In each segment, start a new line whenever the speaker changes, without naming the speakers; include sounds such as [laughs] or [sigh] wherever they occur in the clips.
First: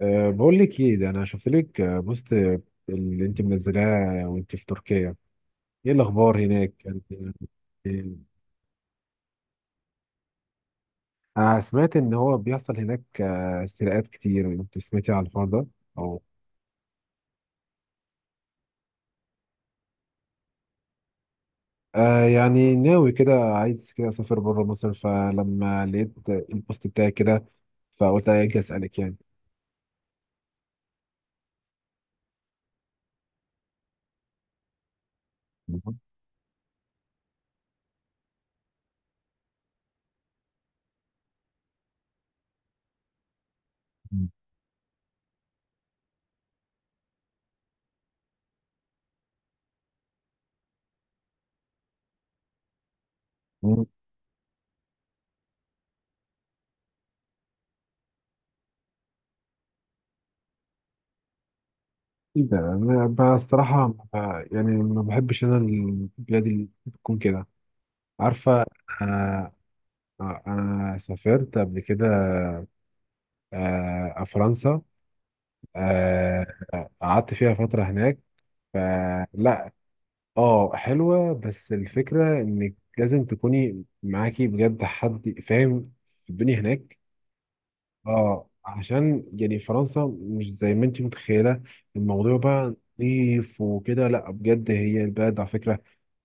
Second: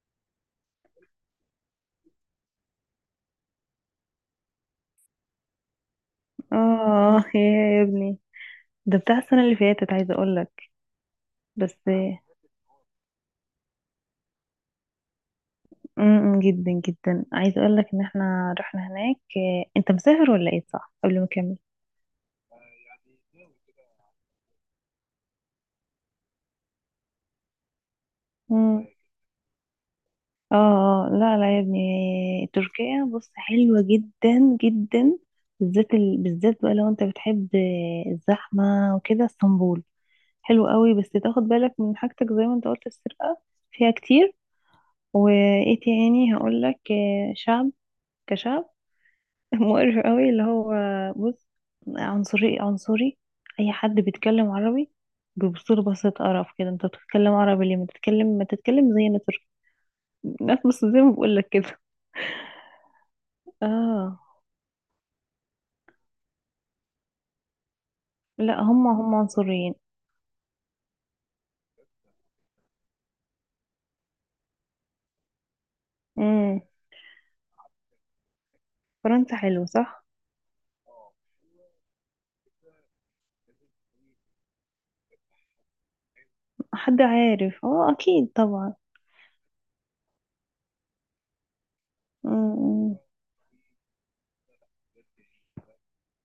بقول لك ايه ده، انا شفت لك بوست اللي انت منزلاه وانت في تركيا. ايه الاخبار هناك؟
اه، يا يا ابني، ده بتاع السنة اللي فاتت، عايزة اقولك
انا
بس.
سمعت ان هو بيحصل هناك سرقات كتير، انت سمعتي عن الحوار ده؟ او،
جدا جدا عايزة اقولك ان احنا رحنا هناك. انت مسافر ولا ايه؟ صح، قبل ما اكمل.
يعني ناوي كده، عايز كده اسافر بره مصر، فلما لقيت البوست بتاعي كده فقلت اجي
امم.
اسالك يعني.
اه، لا لا يا ابني، تركيا بص حلوة جدا جدا. بالذات
مم.
بالذات بقى لو انت بتحب الزحمة وكده. اسطنبول حلو قوي، بس تاخد بالك من حاجتك زي ما انت قلت السرقة فيها كتير. وايه تاني هقولك؟ شعب كشعب مقرف قوي، اللي هو بص عنصري عنصري. اي
مم.
حد بيتكلم عربي بيبصله بصة قرف كده، انت بتتكلم عربي ليه؟ ما تتكلم ما تتكلم زينا ترك ناس [laughs] بس زي ما بقول لك كده.
ايه ده، انا بقى الصراحه
اه،
يعني ما بحبش انا البلاد اللي بتكون كده،
لا
عارفه.
هم هم
آه،
عنصريين.
أنا سافرت قبل كده، فرنسا. آه،
امم.
قعدت فيها فترة هناك،
فرنسا حلو،
فلا.
صح؟
اه حلوة، بس الفكرة إنك لازم تكوني معاكي بجد حد فاهم في الدنيا هناك.
حد عارف، اه اكيد
اه
طبعا.
عشان يعني فرنسا مش زي ما انت متخيلة، الموضوع بقى
امم،
نظيف وكده. لا بجد هي البلد على فكرة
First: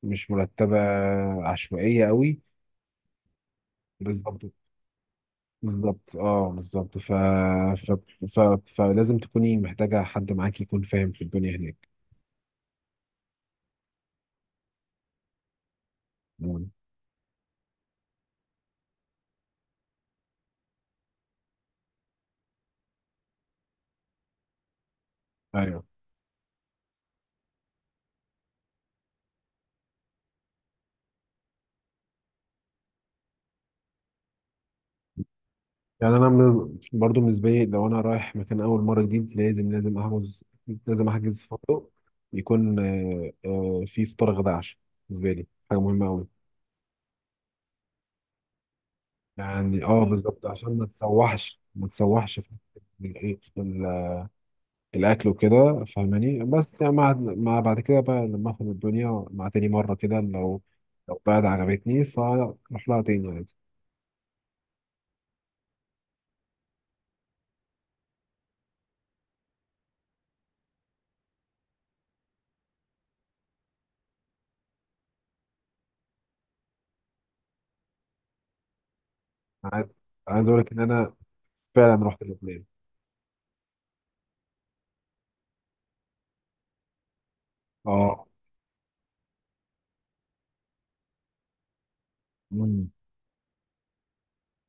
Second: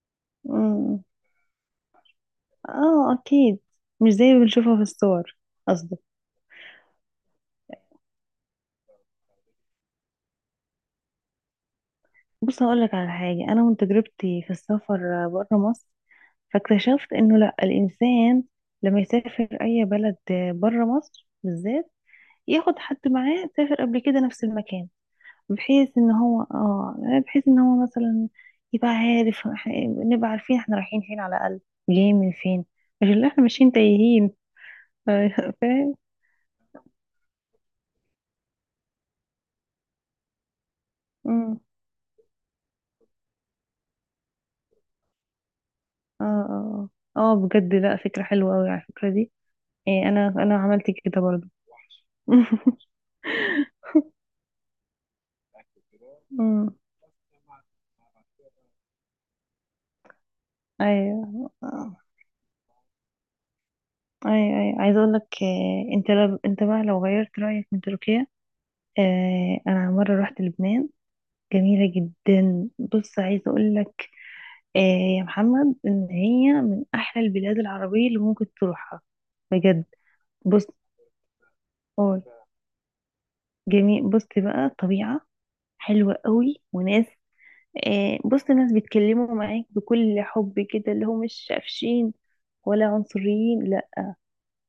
مش مرتبة،
امم،
عشوائية قوي.
اه اكيد، مش زي ما
بالظبط،
بنشوفها في الصور. قصدي
بالظبط اه بالظبط، ف... ف... فلازم تكوني محتاجة حد معاك يكون فاهم في الدنيا هناك.
بص هقول لك على حاجه، انا من تجربتي في السفر بره مصر،
مم.
فاكتشفت انه لا، الانسان لما يسافر اي بلد بره مصر بالذات، ياخد حد معاه سافر قبل كده نفس المكان،
ايوه،
بحيث ان هو يعني بحيث ان هو مثلا يبقى عارف، نبقى عارفين احنا رايحين فين على الاقل، جايين من فين، مش اللي احنا ماشيين تايهين [laughs] فاهم؟
يعني انا برضو بالنسبة لي، لو انا رايح مكان اول مرة جديد لازم لازم احجز لازم احجز
أمم.
فندق، يكون فيه فطار غدا عشاء. بالنسبة لي حاجة مهمة
اه
قوي.
اه، اه، بجد لا، فكرة حلوة قوي على الفكرة دي.
يعني
إيه، انا
بالظبط،
انا
عشان
عملت
ما
كده برضو
تسوحش ما تسوحش في
[laughs]
الاكل وكده، فاهماني.
أمم.
بس يعني مع بعد كده بقى لما افهم الدنيا مع تاني مره كده، لو بعد
ايوه آه.
عجبتني فاروح لها تاني عادي.
اي، اي، عايزه اقول لك انت، لو انت بقى لو غيرت رايك من تركيا، انا مره رحت لبنان، جميله جدا. بص عايزه اقول لك آه، يا محمد ان هي من احلى البلاد العربيه اللي ممكن تروحها،
عايز
بجد.
عايز اقول
بص
لك ان انا فعلا رحت
اه
لبنان.
جميل. بص بقى طبيعه حلوه قوي، وناس،
اه.
بص ناس بيتكلموا معاك بكل حب كده، اللي هو مش قافشين ولا
مم.
عنصريين، لا.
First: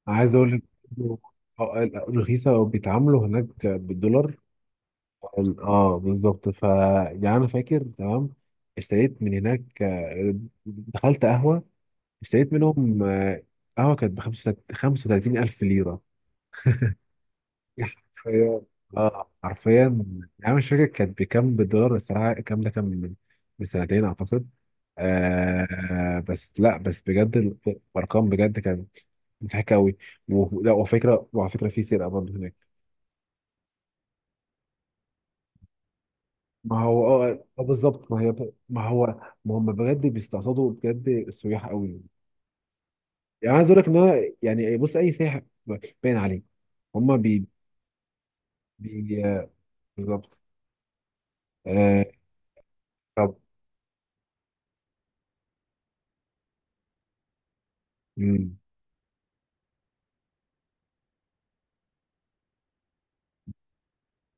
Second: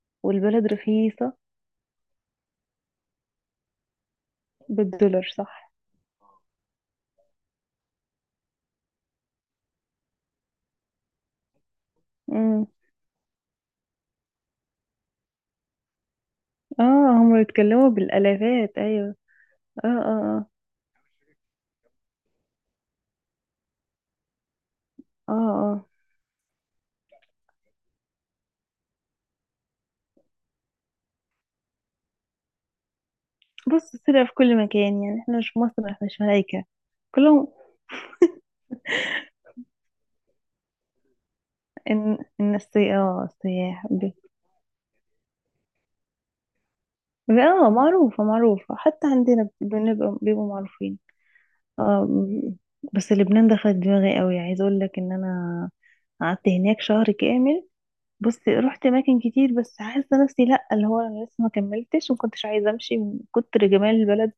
عايز اقول لك
والبلد
إنه-
رخيصه،
رخيصه وبيتعاملوا هناك بالدولار.
بالدولار صح.
اه بالظبط، ف يعني انا فاكر تمام اشتريت من هناك، دخلت قهوه، اشتريت منهم قهوه كانت ب 35 الف ليره
اه، هم بيتكلموا
حرفيا.
بالالافات، ايوه.
اه حرفيا
اه،
يعني
اه،
انا مش فاكر كانت بكام بالدولار الصراحه، الكلام ده كان من سنتين اعتقد.
اه، اه، اه،
بس لا بس بجد، الارقام بجد كانت مضحكه قوي. ولا وفكره، وعلى فكره في سرقه برضه هناك.
بص، السرقة في كل مكان يعني، احنا مش في مصر احنا مش ملايكة
ما هو اه
كلهم.
بالظبط ما هي ما هو، ما هم بجد بيستقصدوا بجد السياح قوي.
ان
يعني عايز اقول
السياح
لك ان هو يعني بص، اي سائح باين عليه هم بي
معروفة معروفة حتى
بي
عندنا بنبقى
بالظبط.
بيبقوا معروفين.
آه
اه م- بس
طب.
لبنان دخلت دماغي قوي، عايز اقول لك ان انا قعدت هناك شهر كامل. بص
مم.
رحت اماكن كتير، بس حاسه نفسي لا، اللي هو انا لسه ما كملتش وما كنتش عايزه امشي من كتر جمال البلد.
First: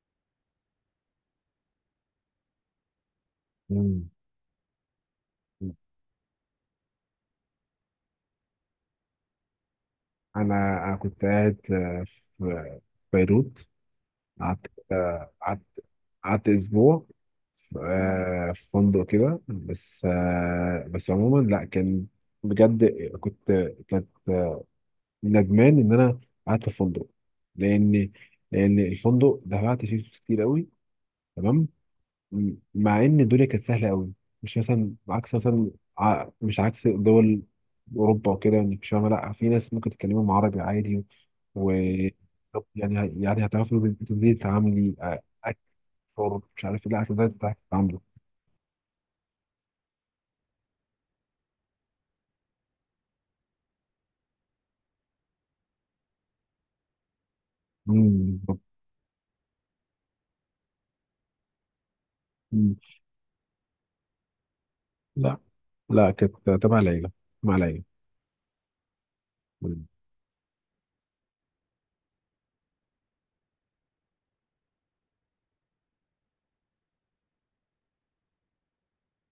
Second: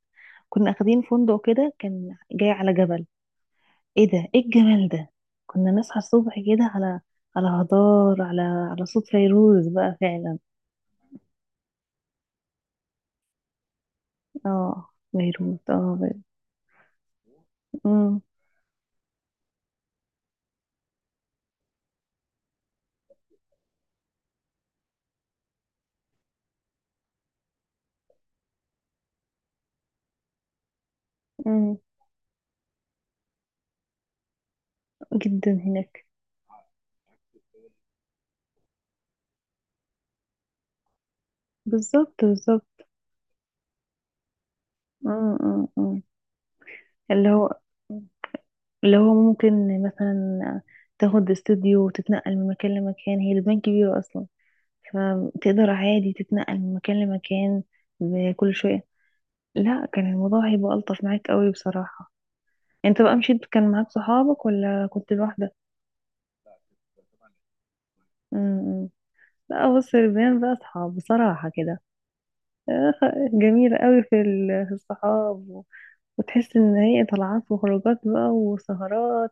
كنا اخدين فندق كده كان جاي على جبل، ايه ده، ايه الجمال ده. كنا
مم.
نصحى الصبح كده على هضار، على صوت فيروز بقى فعلا.
انا كنت قاعد في بيروت. قعدت
اه
آه،
فيروز،
قعدت
اه فيروز.
قعدت اسبوع في
أمم،
في فندق كده، بس بس عموما لا، كان بجد كنت كانت ندمان ان انا قعدت في فندق، لان لان الفندق دفعت فيه فلوس كتير قوي تمام.
أمم.
مع ان الدنيا كانت سهله قوي، مش مثلا عكس
جدا
مثلا،
هناك.
مش عكس دول اوروبا وكده انك مش فاهمه، لا في ناس ممكن تتكلمهم عربي عادي. و
بالظبط بالظبط.
يعني هتعرفي تبتدي تتعاملي
أمم، أمم، أمم.
اكثر، مش عارف ايه، لا هتبداي
اللي هو
تعرفي تتعاملي.
اللي هو ممكن مثلا تاخد استوديو وتتنقل من مكان لمكان، هي البنك كبيرة اصلا، فتقدر عادي تتنقل من مكان لمكان
مم،
بكل
بالظبط.
شوية. لا، كان الموضوع هيبقى ألطف معاك قوي بصراحة.
مم.
انت بقى مشيت كان معاك صحابك ولا كنت
لا،
لوحدك؟
لا كانت تبع ليلى، مع ليلى.
امم. لا
مم.
بص، البيان بقى صحاب بصراحة كده. آخ، جميلة قوي في في الصحاب، وتحس ان هي طلعات وخروجات بقى وسهرات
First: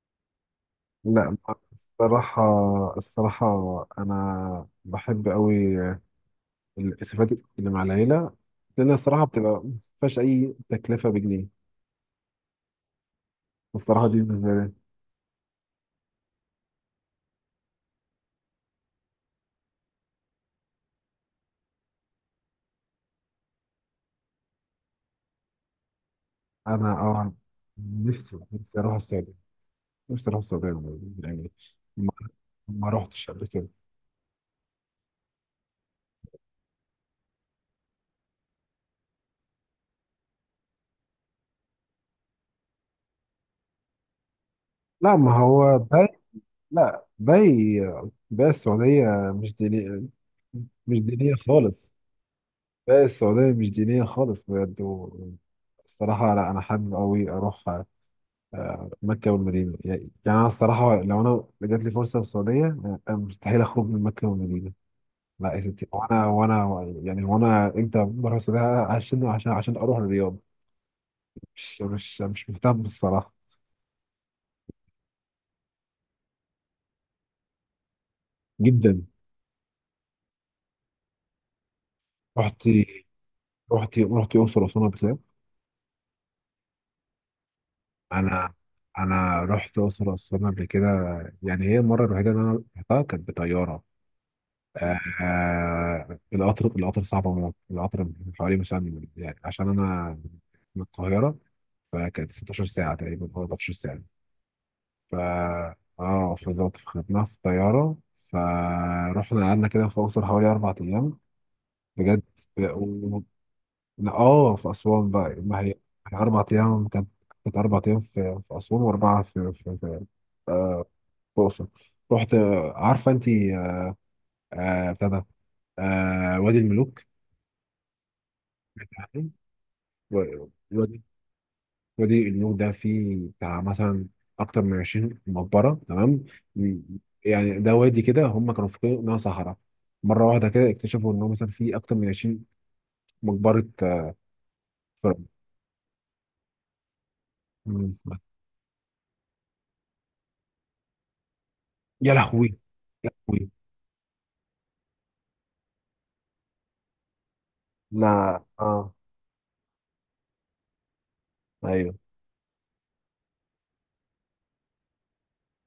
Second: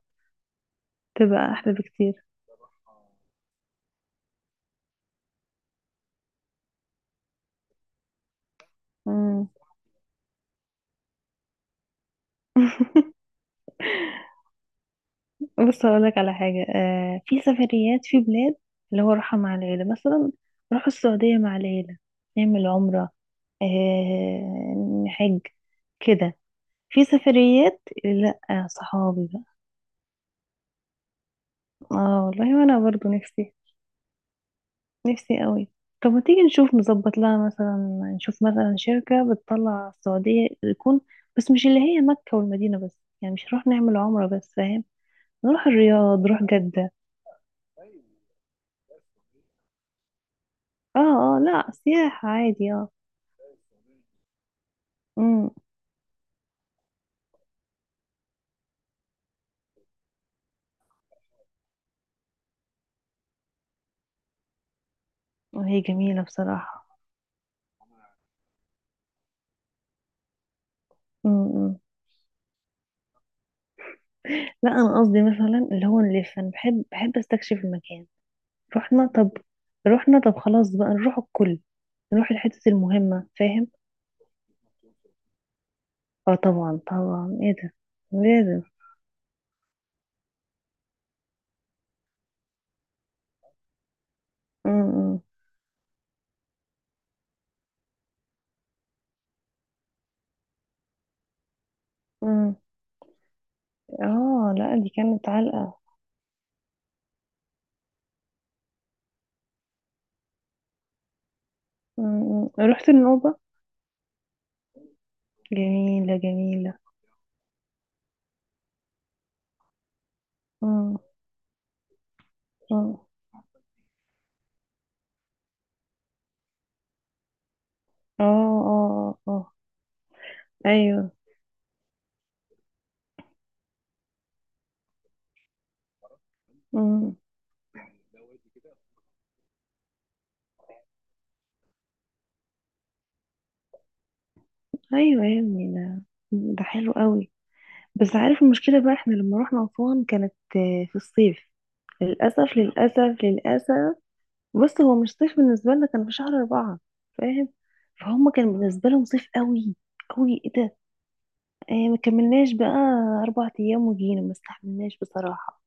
لا،
تبقى احلى بكتير.
الصراحة، الصراحة أنا بحب أوي الإسفات اللي مع العيلة، لأن الصراحة
امم.
بتبقى ما فيهاش أي تكلفة بجنيه الصراحة دي بالنسبة لي.
بص اقولك على حاجة، في سفريات في بلاد اللي هو راحة مع العيلة، مثلا نروح السعودية مع العيلة، نعمل عمرة، نحج كده.
أنا
في سفريات
نفسي،
لا
نفسي أروح
صحابي
السعودية،
بقى.
نفسي أروح السعودية، يعني ما
اه والله، وانا
ما
برضو
روحتش قبل
نفسي،
كده.
نفسي قوي. طب ما تيجي نشوف، نظبط لها مثلا، نشوف مثلا شركة بتطلع السعودية، يكون بس مش اللي هي مكة والمدينة بس، يعني مش نروح نعمل عمرة بس فاهم؟
لا ما
نروح
هو باين،
الرياض، نروح جدة.
لا باي السعودية مش دينية،
اه،
مش دينية
اه، لا
خالص.
سياحة عادي، اه.
باي السعودية مش دينية خالص بجد.
امم،
الصراحة لا، أنا حابب أوي أروح مكة والمدينة، يعني أنا الصراحة لو أنا جات لي فرصة في السعودية، أنا مستحيل أخرج من مكة والمدينة. لا يا
وهي
ستي،
جميلة
وأنا وأنا
بصراحة.
يعني وأنا إمتى بروح السعودية عشان أروح الرياض؟
امم.
مش مهتم الصراحة.
لا انا قصدي مثلا اللي هو نلف، انا بحب بحب استكشف المكان. رحنا
جدا.
طب، رحنا طب. خلاص بقى نروح الكل، نروح
رحت
الحتت المهمة فاهم؟
رحت الأقصر وأسوان قبل كده.
اه طبعا طبعا، ايه ده
انا
لازم.
انا رحت اقصر واسوان قبل كده. يعني هي المره الوحيده اللي انا رحتها كانت بطياره.
م- م-
القطر صعب موت، القطر من حوالي مثلا يعني عشان انا من القاهره، فكانت
م.
16 ساعه تقريبا او 14 ساعه.
اه لا، دي
ف
كانت علقة.
اه بالظبط، فخدناها في طياره، فرحنا قعدنا كده في الاقصر حوالي 4 ايام بجد.
م- م. رحت النوبة،
لا اه، في أسوان بقى، ما هي
جميلة
أربع
جميلة.
أيام كانت، كانت 4 أيام في أسوان، وأربعة في آه،
اه،
في الأقصر. رحت
اه،
عارفة أنت بتاع ده وادي الملوك،
اه،
سمعت
اه،
عنه؟
آه.
و- وادي
ايوه.
وادي الملوك ده فيه بتاع مثلا أكتر من 20 مقبرة تمام. م-
مم.
يعني ده وادي كده، هم كانوا فاكرين إنها صحراء، مرة واحدة كده اكتشفوا إنه مثلا فيه أكتر من 20 مقبرة،
ايوه
فرعون.
يا ابني، ده، ده حلو قوي.
مم.
بس عارف المشكله بقى، احنا لما رحنا اسوان كانت في الصيف.
يا
للاسف
لهوي، يا
للاسف
لهوي.
للاسف. بص هو مش صيف بالنسبة لنا، كان في شهر 4 فاهم؟ فهم
لا،
كان بالنسبة
اه،
لهم صيف قوي قوي، ايه ده. آه، ما
ايوه.
كملناش بقى 4 أيام وجينا، ما استحملناش بصراحة.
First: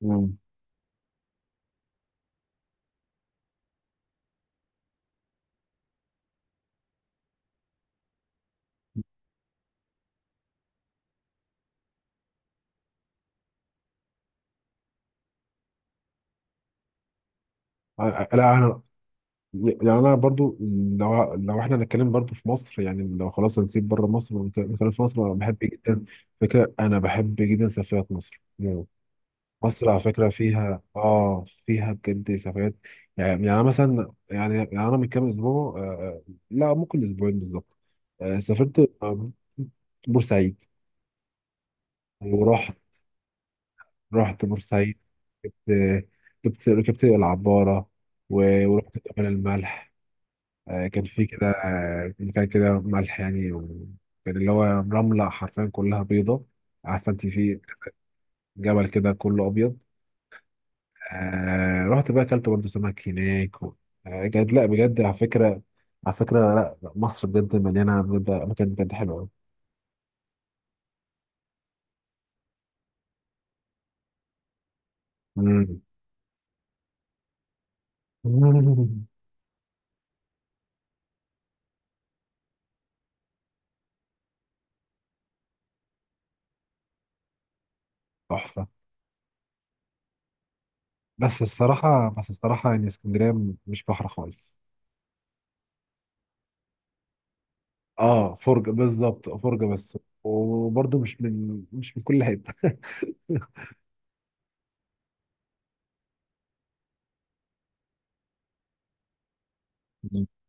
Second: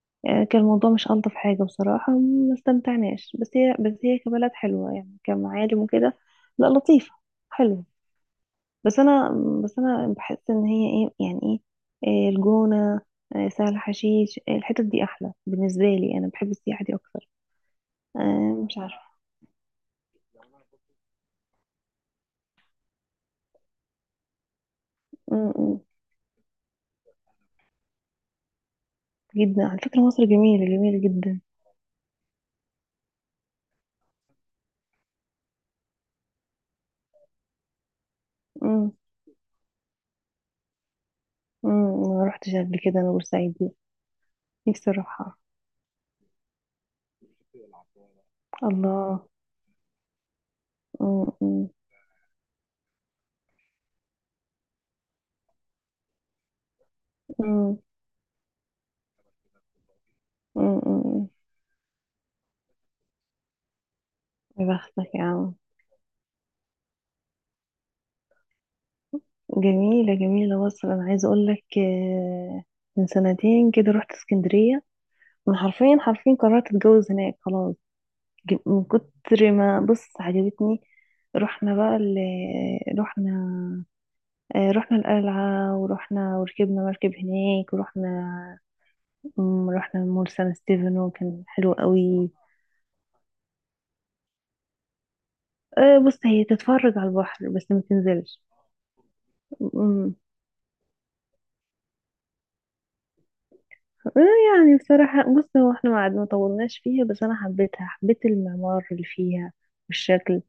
مم.
آه، كان الموضوع مش ألطف حاجة، بصراحة ما استمتعناش، بس هي كبلد حلوة يعني، كمعالم وكده، لا لطيفة حلوة. بس أنا بس أنا بحس إن هي ايه يعني ايه؟ آه الجونة، آه سهل حشيش، آه الحتت دي أحلى بالنسبة لي، أنا بحب السياحة دي أكتر.
لا
آه مش
انا،
عارفة.
يعني انا برضو، لو احنا هنتكلم برضو في مصر، يعني لو خلاص هنسيب بره مصر ونتكلم في مصر، انا
م-
بحب
م.
جدا فكره، انا بحب جدا سفريات مصر. مم.
جدا، على
مصر على
فكرة مصر
فكره
جميلة
فيها
جميلة جدا.
فيها بجد سفريات. يعني أنا مثلا يعني انا من كام اسبوع، لا ممكن اسبوعين بالظبط، سافرت
امم
بورسعيد.
ما رحتش
ورحت
قبل كده انا بورسعيد دي،
رحت
نفسي
بورسعيد.
اروحها.
جبت جبت ركبت العباره، ورحت جبل
الله.
الملح. كان في
امم
كده
امم
مكان كده ملح يعني، وكان اللي هو رملة، حرفيا كلها بيضة، عارفة انت في
امم
جبل كده كله أبيض.
أمم.
رحت بقى أكلت برضه سمك هناك بجد، لا
يا
بجد على
بختك يا عم.
فكرة. على فكرة لا، لا، مصر بجد مليانة بجد أماكن بجد حلوة أوي.
جميلة جميلة مصر. انا عايزة اقول لك من سنتين كده رحت اسكندرية، انا
مم.
حرفيا حرفيا قررت اتجوز هناك خلاص. من
[laughs]
كتر ما بص عجبتني. رحنا بقى ال رحنا آه، رحنا القلعة، ورحنا وركبنا مركب هناك، ورحنا.
تحفة.
مم، رحنا مول سان ستيفانو كان حلو قوي.
بس الصراحة يعني اسكندرية، مش بحر خالص.
أه بص، هي تتفرج على البحر بس ما
اه
تنزلش.
فرجة، بالظبط فرجة بس،
مم.
وبرضه مش من مش من كل حتة.
أه يعني بصراحة بص، هو احنا ما طولناش فيها، بس انا حبيتها، حبيت المعمار اللي فيها والشكل.
[laughs]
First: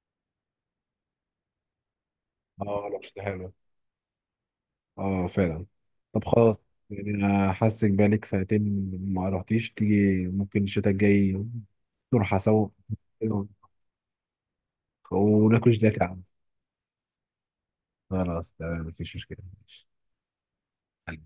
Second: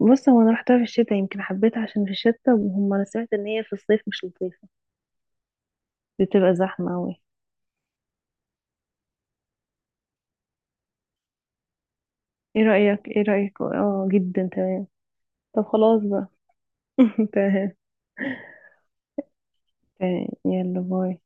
بص هو انا رحتها في الشتاء يمكن حبيتها عشان في الشتاء،
اه
وهم انا
لوحتها
سمعت ان
حلوة.
هي في الصيف مش لطيفة،
اه فعلا. طب
بتبقى
خلاص،
زحمة
يعني
قوي.
انا حاسك بقالك ساعتين، ما رحتيش تيجي ممكن الشتاء الجاي نروح
ايه
سوا.
رأيك ايه
[laughs]
رأيك اه جدا تمام. طب
وناكل جيلاتي
خلاص
يا عم.
بقى [laughs] تمام.
خلاص تمام، مفيش مشكلة، ماشي.
تمام، يلا باي.